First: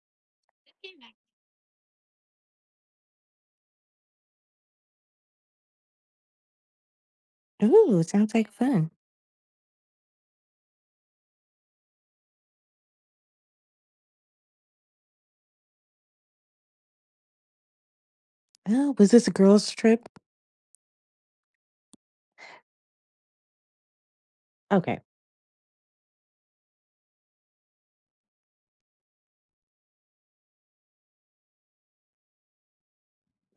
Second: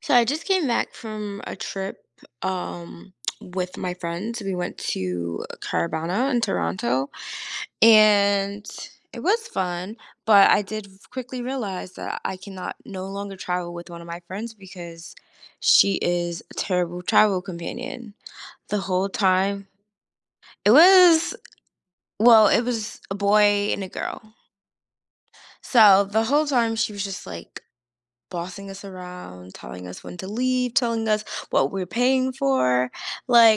So I just came back from a trip um with my friends. We went to Carabana in Toronto Ooh, sounds like and fun. it was fun, but I did quickly realize that I cannot no longer travel with one of my friends because she is a terrible travel companion the Oh, whole was this a time. girls' trip? It was well, it was a boy and a girl. Okay. So the whole time she was just like bossing us around, telling us when to leave, telling us what we're paying for.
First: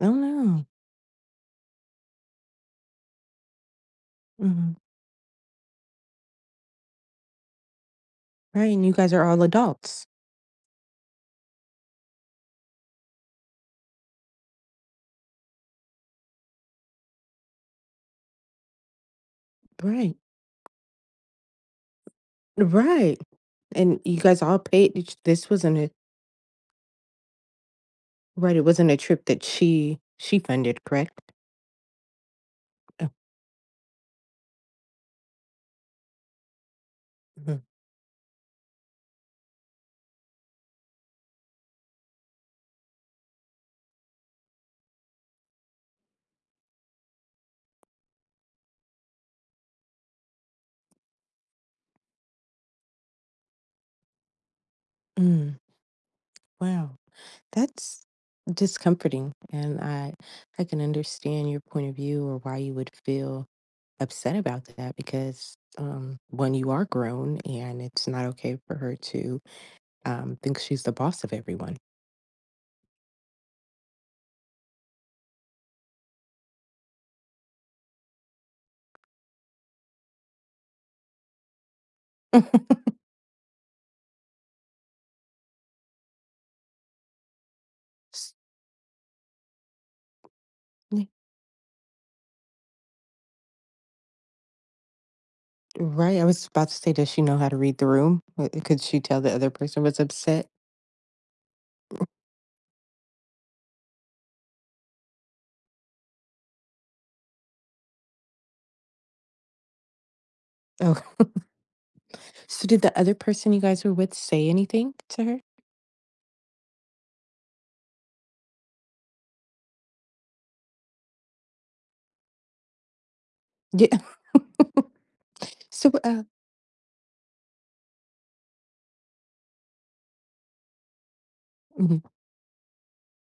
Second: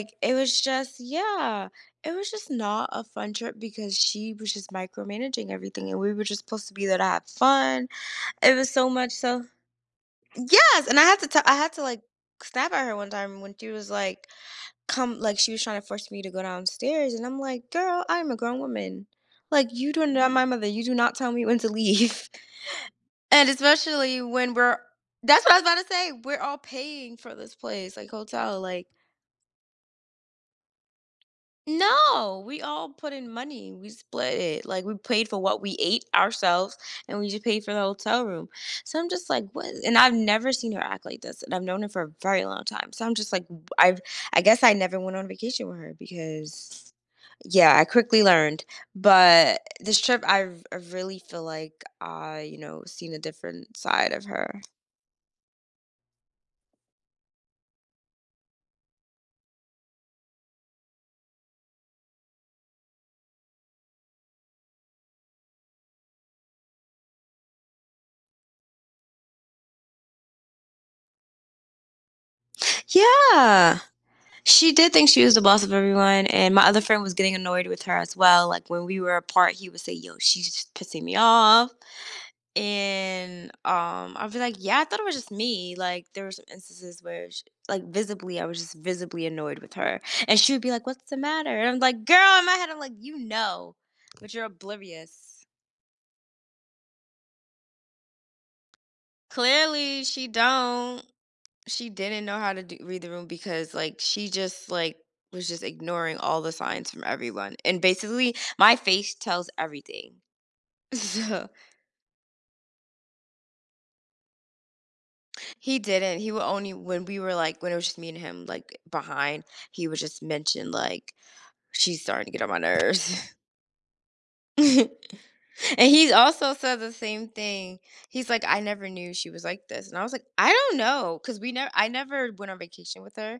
Oh it was no. just, yeah, it was just not a fun trip because she was just Mhm. micromanaging everything and we were just supposed to be there to have fun. It was Right, and so you guys much are all so, adults. yes. And I had to like snap at her one time when she was like, come, like, she was trying to force me to go downstairs. And I'm like, girl, I'm a grown woman. Like, you do Right. not, my mother, you do not tell me when to leave. Right. And And you especially guys when all we're paid. That's This what I was wasn't about a. to say, we're all paying for this place, like, Right. hotel, It wasn't a trip that she funded, correct? no, we all Oh, put in money, we split it, like, we paid for what we ate ourselves, and we just mhm. paid for the hotel room, so I'm just like, "What?" And I've never seen her act like this, and I've known her for a very long time, so I'm just like, i I've I guess I never went on vacation with her because yeah, I quickly learned, but this trip, I really feel like I seen a different side of her. Mm, wow, that's discomforting, and I can understand your point of view, or why you would feel upset about that, because one, you are grown, and it's not okay for her to thinks she's the boss of everyone. Yeah. She did think she was the boss of everyone, and my other friend was getting annoyed with her as well. Like when we were apart, he would say, "Yo, she's just pissing me off," and I'd be like, "Yeah, I thought it was just me." Like there were some instances where, sh like S- visibly, I was just visibly annoyed with her, and she would be like, y- "What's the matter?" And I'm like, "Girl," in my head, I'm like, "You know, but you're oblivious." Right. I was about to say, does she know how to read the room? Could she tell the other person was Clearly, she upset? don't. She didn't know how to read the room because like she just like was just ignoring all the signs from everyone and basically my face tells everything Oh, so so did the other person you guys were with say anything to her? he didn't he would only when we were like when it was just me and him like behind he would just mention like she's starting to get on my nerves Yeah. and So, he also said the same thing. He's like, I never knew she was like this, and I was like, I don't know, because we never I mhm, never went on vacation with her.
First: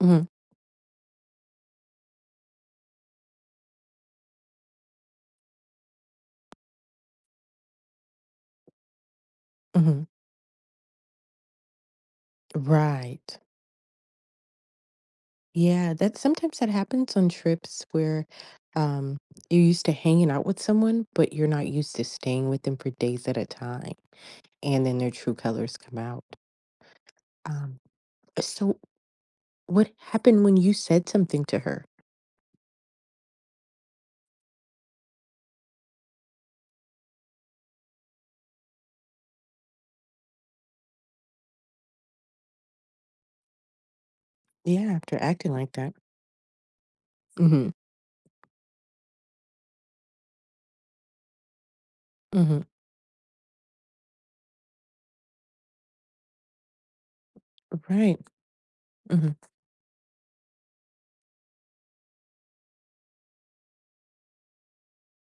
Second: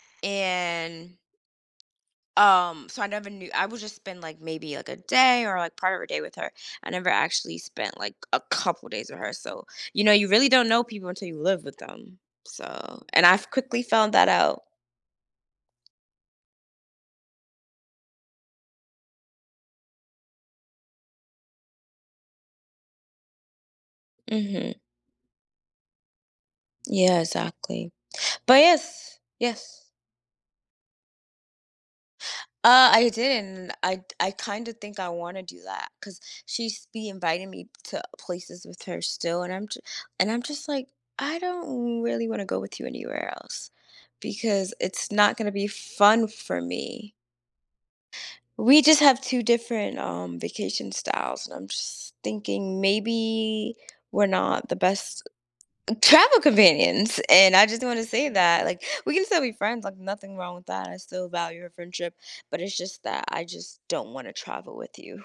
mhm, And so I never knew. I would just spend, like, maybe, like, a day or, like, part of a day with her. I never actually spent, like, a couple days with her, so, mhm. you know, you really don't know people until you live with them, so and Right. I've quickly found that out. Yeah, that sometimes that happens on trips where um, you're used to hanging out with someone, but you're not used to staying with them for days at a time, Mhm. and then their true colors come out. Yeah, Um, exactly. But so, yes, yes. what happened when you said something to her? I didn't. I kind of think I want to do that because she's be inviting me to places with her still, and I'm just like, I don't really want to go with you anywhere else because Yeah, it's after not acting gonna be like that. fun for me. Mm-hmm. We just have two different vacation styles, and I'm just Mm-hmm. thinking maybe we're not the best travel companions, and I just wanna Right. say that, like, we can Mm-hmm. still be friends, like, nothing wrong with that, I still value our friendship, but it's just that I just don't wanna travel with you.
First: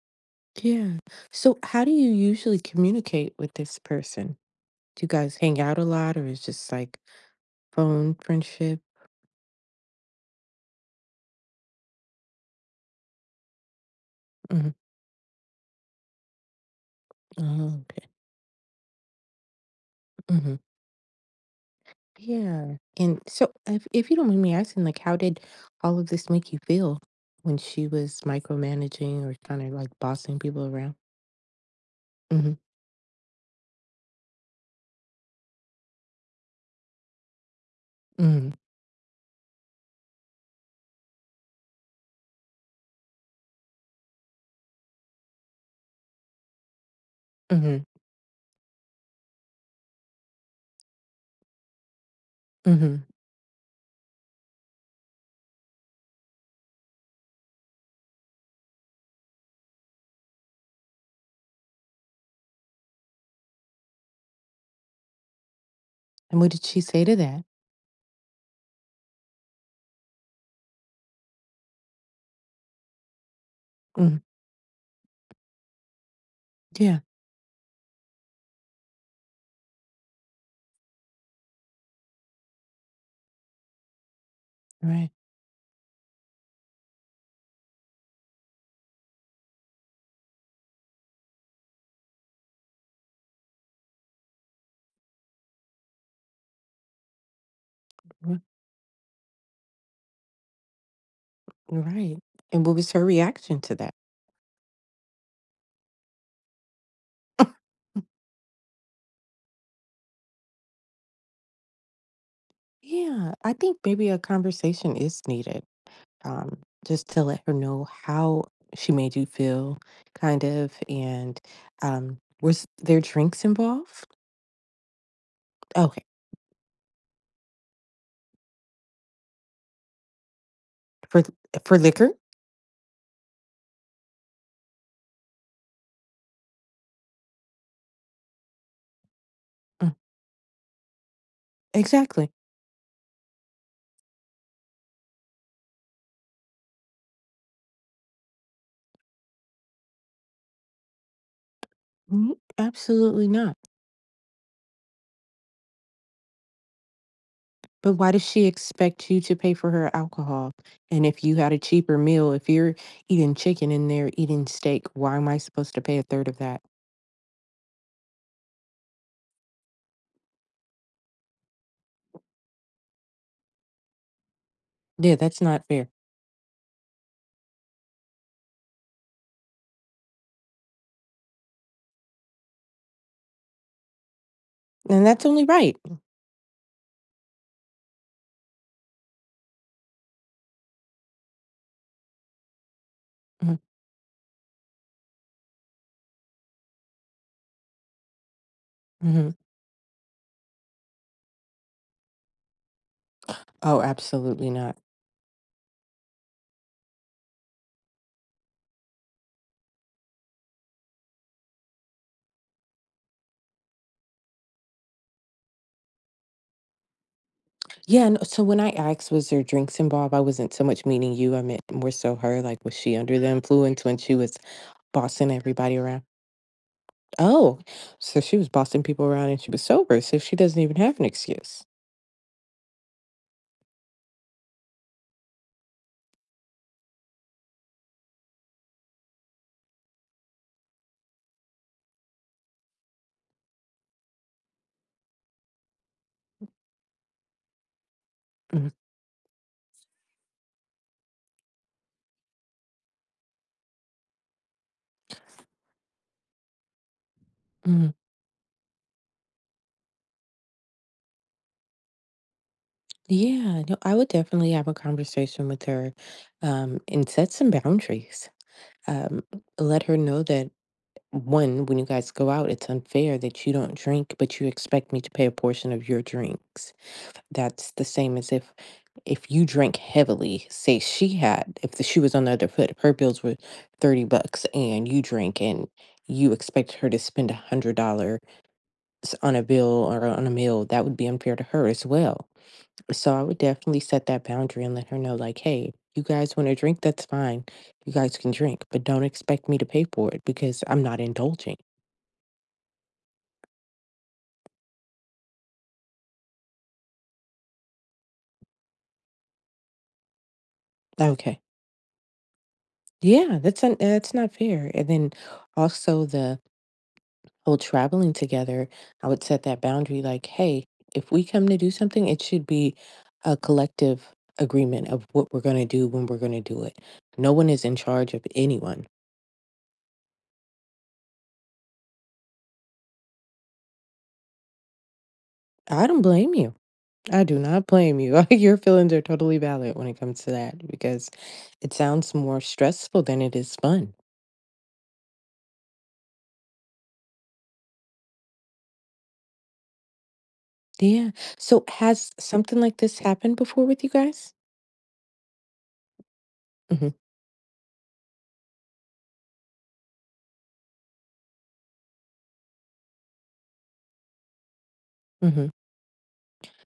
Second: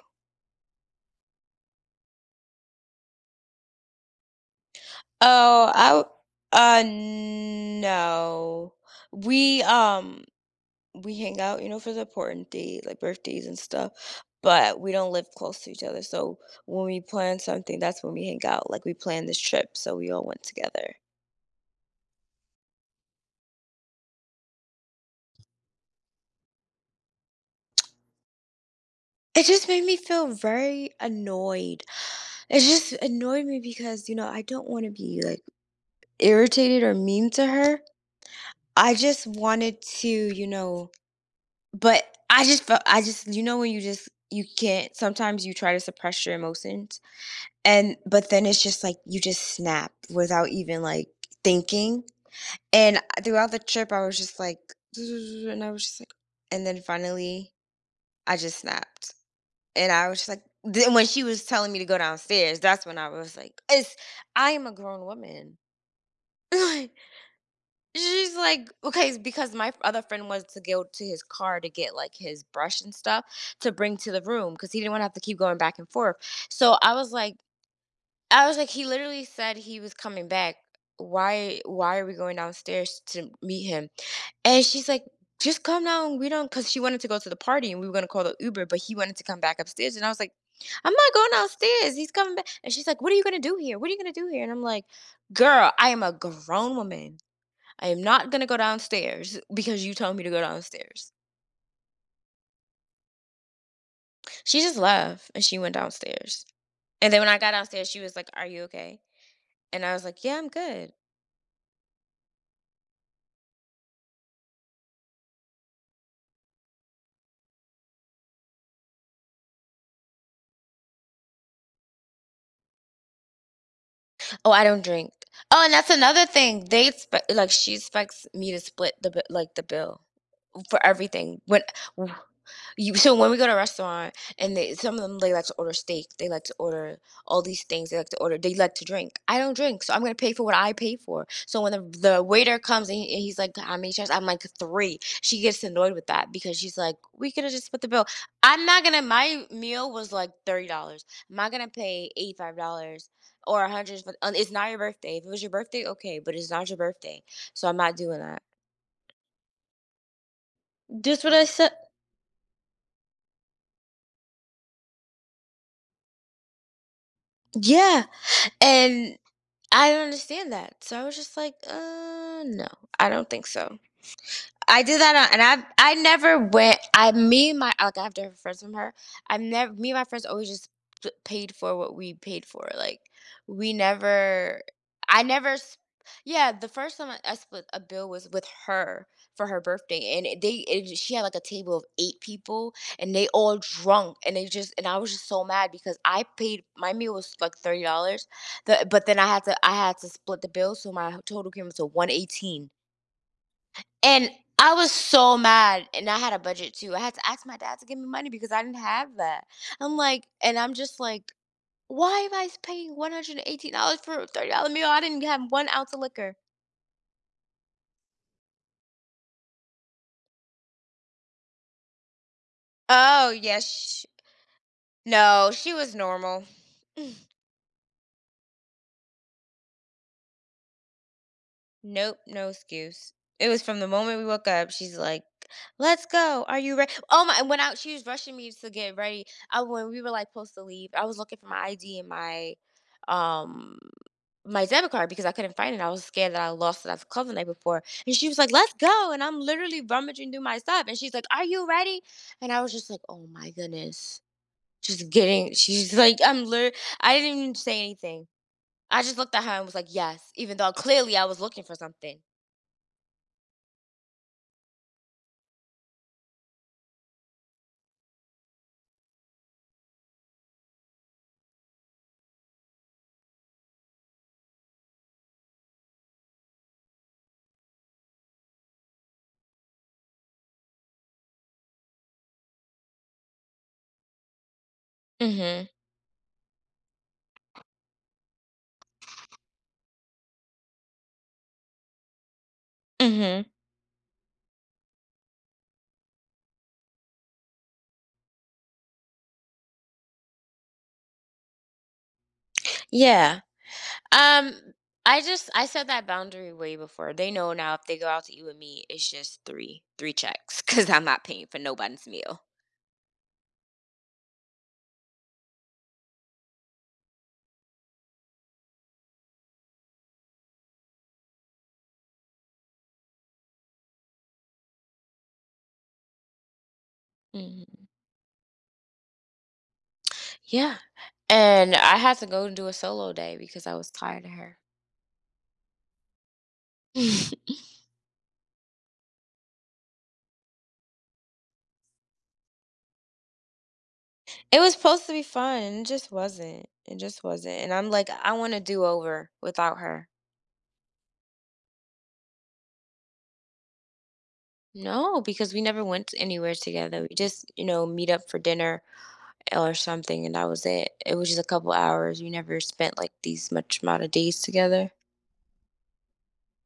Yeah. So, how do you usually communicate with this person? Do you guys hang Oh, out a I w lot, or is just like phone no. friendship? We, um, we hang out, for the important day like birthdays and stuff, Mm-hmm. but we don't live close to each other, so when we plan something, Oh, that's when we hang out, like, we planned this trip, so we all went okay. together. Yeah, and so if you don't mind me asking, like, how did all of this make you feel when she was micromanaging or It kind just of made like me feel bossing people very around? annoyed. Mhm, It just annoyed me because I don't want to be like irritated or mean to her. mhm, I just wanted to, you know, but I just felt, I just, you know, when you just, you can't, sometimes you try to suppress your emotions. mhm, But then it's just like you just snap without even like thinking. And mhm, throughout the trip, I was just like, and I was just like, and then finally I just snapped. And I was just like, then when she was telling me to go downstairs, that's when I was like, it's I am a grown woman. and what did she say to that? She's like, okay, it's because my other friend was to go to his car to get like his brush and stuff to bring to Mhm, the room because he didn't want to have to keep going back and forth. So I yeah, was like, I was like, he literally said he was coming back. Why are we going downstairs to meet him? And she's like, right, just come down. We don't, because she wanted to go to the party and we were going to call the Uber, but he wanted to come back upstairs. And I was like, I'm not going downstairs. He's coming back. And she's like, what are you going to do here? What are you going to do here? And I'm like, girl, I am a grown woman. I am not ri gonna go downstairs because you told me to go downstairs. right, and what was her reaction to that? She just left and she went downstairs. And then when I got downstairs, she was like, are you okay? And I was like, yeah, I'm good. Yeah, I think maybe a conversation is needed, um, just to let her know how she made you feel, kind of, and, was there drinks involved? Oh, I don't drink. Oh, and that's Okay. another thing. They expect like she expects me to split like the bill. For For th- everything. When for liquor? you so when we go to a restaurant and they some of them, they like to order steak, they like to order all these things, they like to drink. I don't drink, Mm, so I'm gonna pay for what I pay for. So when the exactly. waiter comes and he's like, "How many chairs?" I'm like, "3." She gets annoyed with that because she's like, "We could have just put the bill." I'm not gonna My meal was like $30. I'm not gonna pay Mhm, $85 absolutely not. or 100. It's not your birthday. If it was your birthday, okay, but it's not your birthday, so I'm But not why doing does that. she expect you to pay for her alcohol? And if Just what you I had a said. cheaper meal, if you're eating chicken and they're eating steak, why am I supposed to pay a third of that? Yeah. And I don't understand that. So I was just like, no. I don't think so." I do Yeah, that, on, that's and not I fair. I never went. I me and my like I have different friends from her. I've never Me and my friends always just paid for what we paid for. Like we never, And I that's only never. Right. Yeah, the first time I split a bill was with her for her birthday, and she had like a table of eight people, and they Mhm, all drunk, and they just and I was just so mad because I paid my meal was like $30, the but then I mhm. had to I had to split the bill, so my total came to 118 Oh, and absolutely I not. was so mad. And I had a budget too. I had to ask my dad to give me money because I didn't have that. I'm just like, why am I paying $118 for a $30 meal? I didn't have one ounce of liquor. Yeah, no, so when I asked, was there drinks involved? I wasn't so much meaning you. I meant more so her. Like, was she under the Oh, influence when yes. she was bossing No, she everybody was around? normal. Oh, so she was bossing people around and she was sober, so she doesn't even have an excuse. Nope, no excuse. It was from the moment we woke up. She's like, "Let's go. Are you ready?" Oh my! When out, she was rushing me to get ready. When we were like supposed to leave, I was looking for my ID and um my debit card because I couldn't find it. I was scared that I lost it at the club the night before. And she was like, Mm, "Let's go!" And I'm literally rummaging through my stuff, and she's like, "Are you ready?" And I was just like, "Oh my goodness!" Just getting. She's like, "I'm literally." I didn't even say mm. anything. I just looked at her and was like, "Yes," even though clearly I was looking for something. Yeah, no, I would definitely have a conversation with her, and set some boundaries. Um, Let her know that one, when you guys go out, it's unfair that you don't drink, but you expect me to pay a portion of your drinks. That's the same as if you drank heavily, say she had, if the shoe was on the other foot, if her bills were 30 bucks and you drink and Mhm. you expect her to spend a $100 on a bill or on a meal, that would be unfair to her as well. So I would Mhm. definitely set that boundary and let her know, like, hey, you guys want to drink? That's fine. You guys can drink, but don't expect me to pay for it because I'm not indulging. Yeah. Um I set that boundary way before. They know now if they go out to eat with me, it's just three checks cuz I'm not Okay. paying for nobody's meal. Yeah, that's that's not fair. And then also the whole traveling together, I would set that boundary like, hey, if we come to do something, it should be a collective agreement of what we're going to do when we're going to do it. No one is in Mhm. charge of anyone. Yeah. And I had to go and do a solo day because I was tired of her. I don't blame you. I do not blame you. Your feelings are totally valid when it comes to that, because it sounds more stressful than it is fun. It was supposed to be fun, and it just wasn't. It just wasn't. And I'm like, I want to do over without her. Yeah. So, has something like this happened before with you guys? No, because we never went anywhere Hmm. together. We just, meet up for dinner or something, and that was it. It was just a couple hours. We never spent like these much amount of days together. Hmm.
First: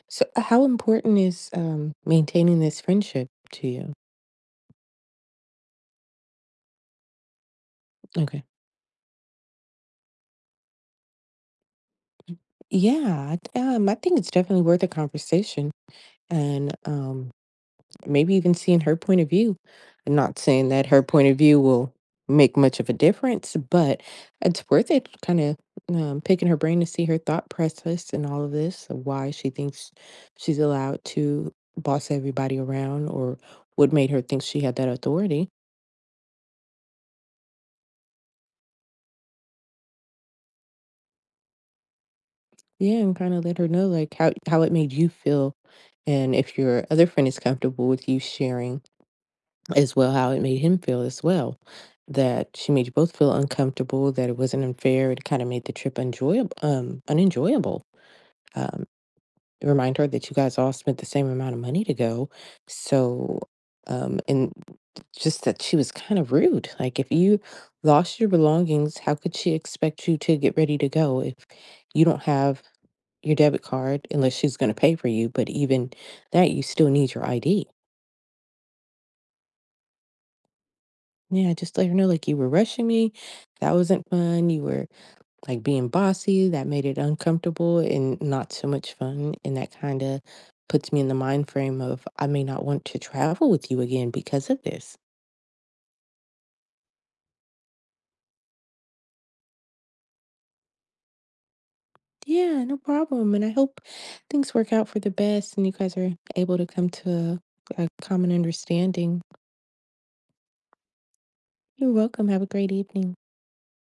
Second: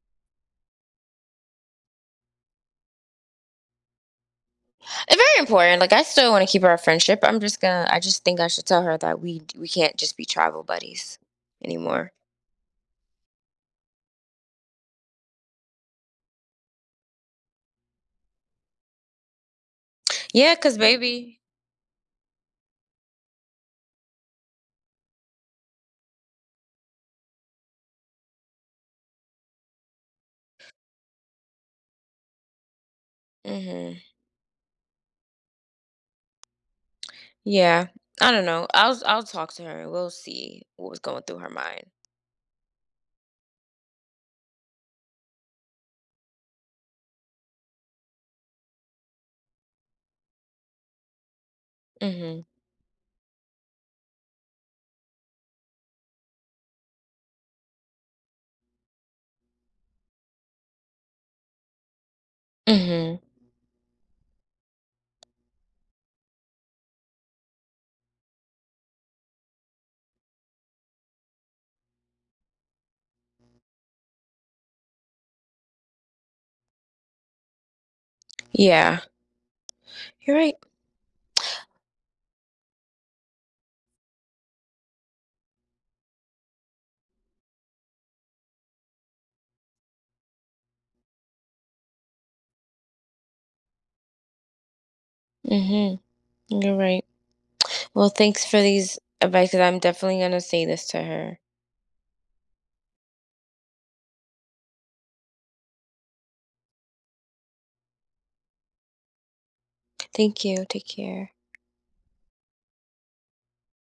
So, how important is maintaining this friendship to you? It's very important. Like I still want to keep our friendship. I'm just gonna. I just think Okay. I should tell her that we can't just be travel buddies anymore. Yeah, I think it's definitely worth a conversation. And, maybe even seeing her point of view. I'm not Yeah, saying cause that her point of baby. view will make much of a difference, but it's worth it, kind of, picking her brain to see her thought process and all of this, of why she thinks she's allowed to boss everybody around, or what Hmm. made her think she had that authority. Yeah. I don't know. I'll talk to her. We'll see what was going through her mind. Yeah, and kind of let her know like how it made you feel, and if your other friend is comfortable with you sharing as well how it made him feel as well, Hmm. that she made you both feel uncomfortable, that it wasn't unfair, it kind of made the trip enjoyable, unenjoyable. um Remind her that you guys all spent the same amount of money to go, Hmm. so, and just that she was kind of rude, like if you lost your belongings, how could she expect you to get ready to go if you don't have your debit card, unless she's going to pay for you. But even that, you still need your ID. Yeah. You're right. Yeah, just let her know, like, you were rushing me. That wasn't fun. You were like being bossy. That made it uncomfortable and not so much fun. And that kind of puts me in the mind frame of I may not want to travel with you again because of this. Hmm. You're right. Well, thanks for these advice. 'Cause I'm definitely gonna say this to her. Yeah, no problem. And I hope things work out for the best and you guys are able to come to a common understanding. Thank you. Take care. You're welcome. Have a great evening.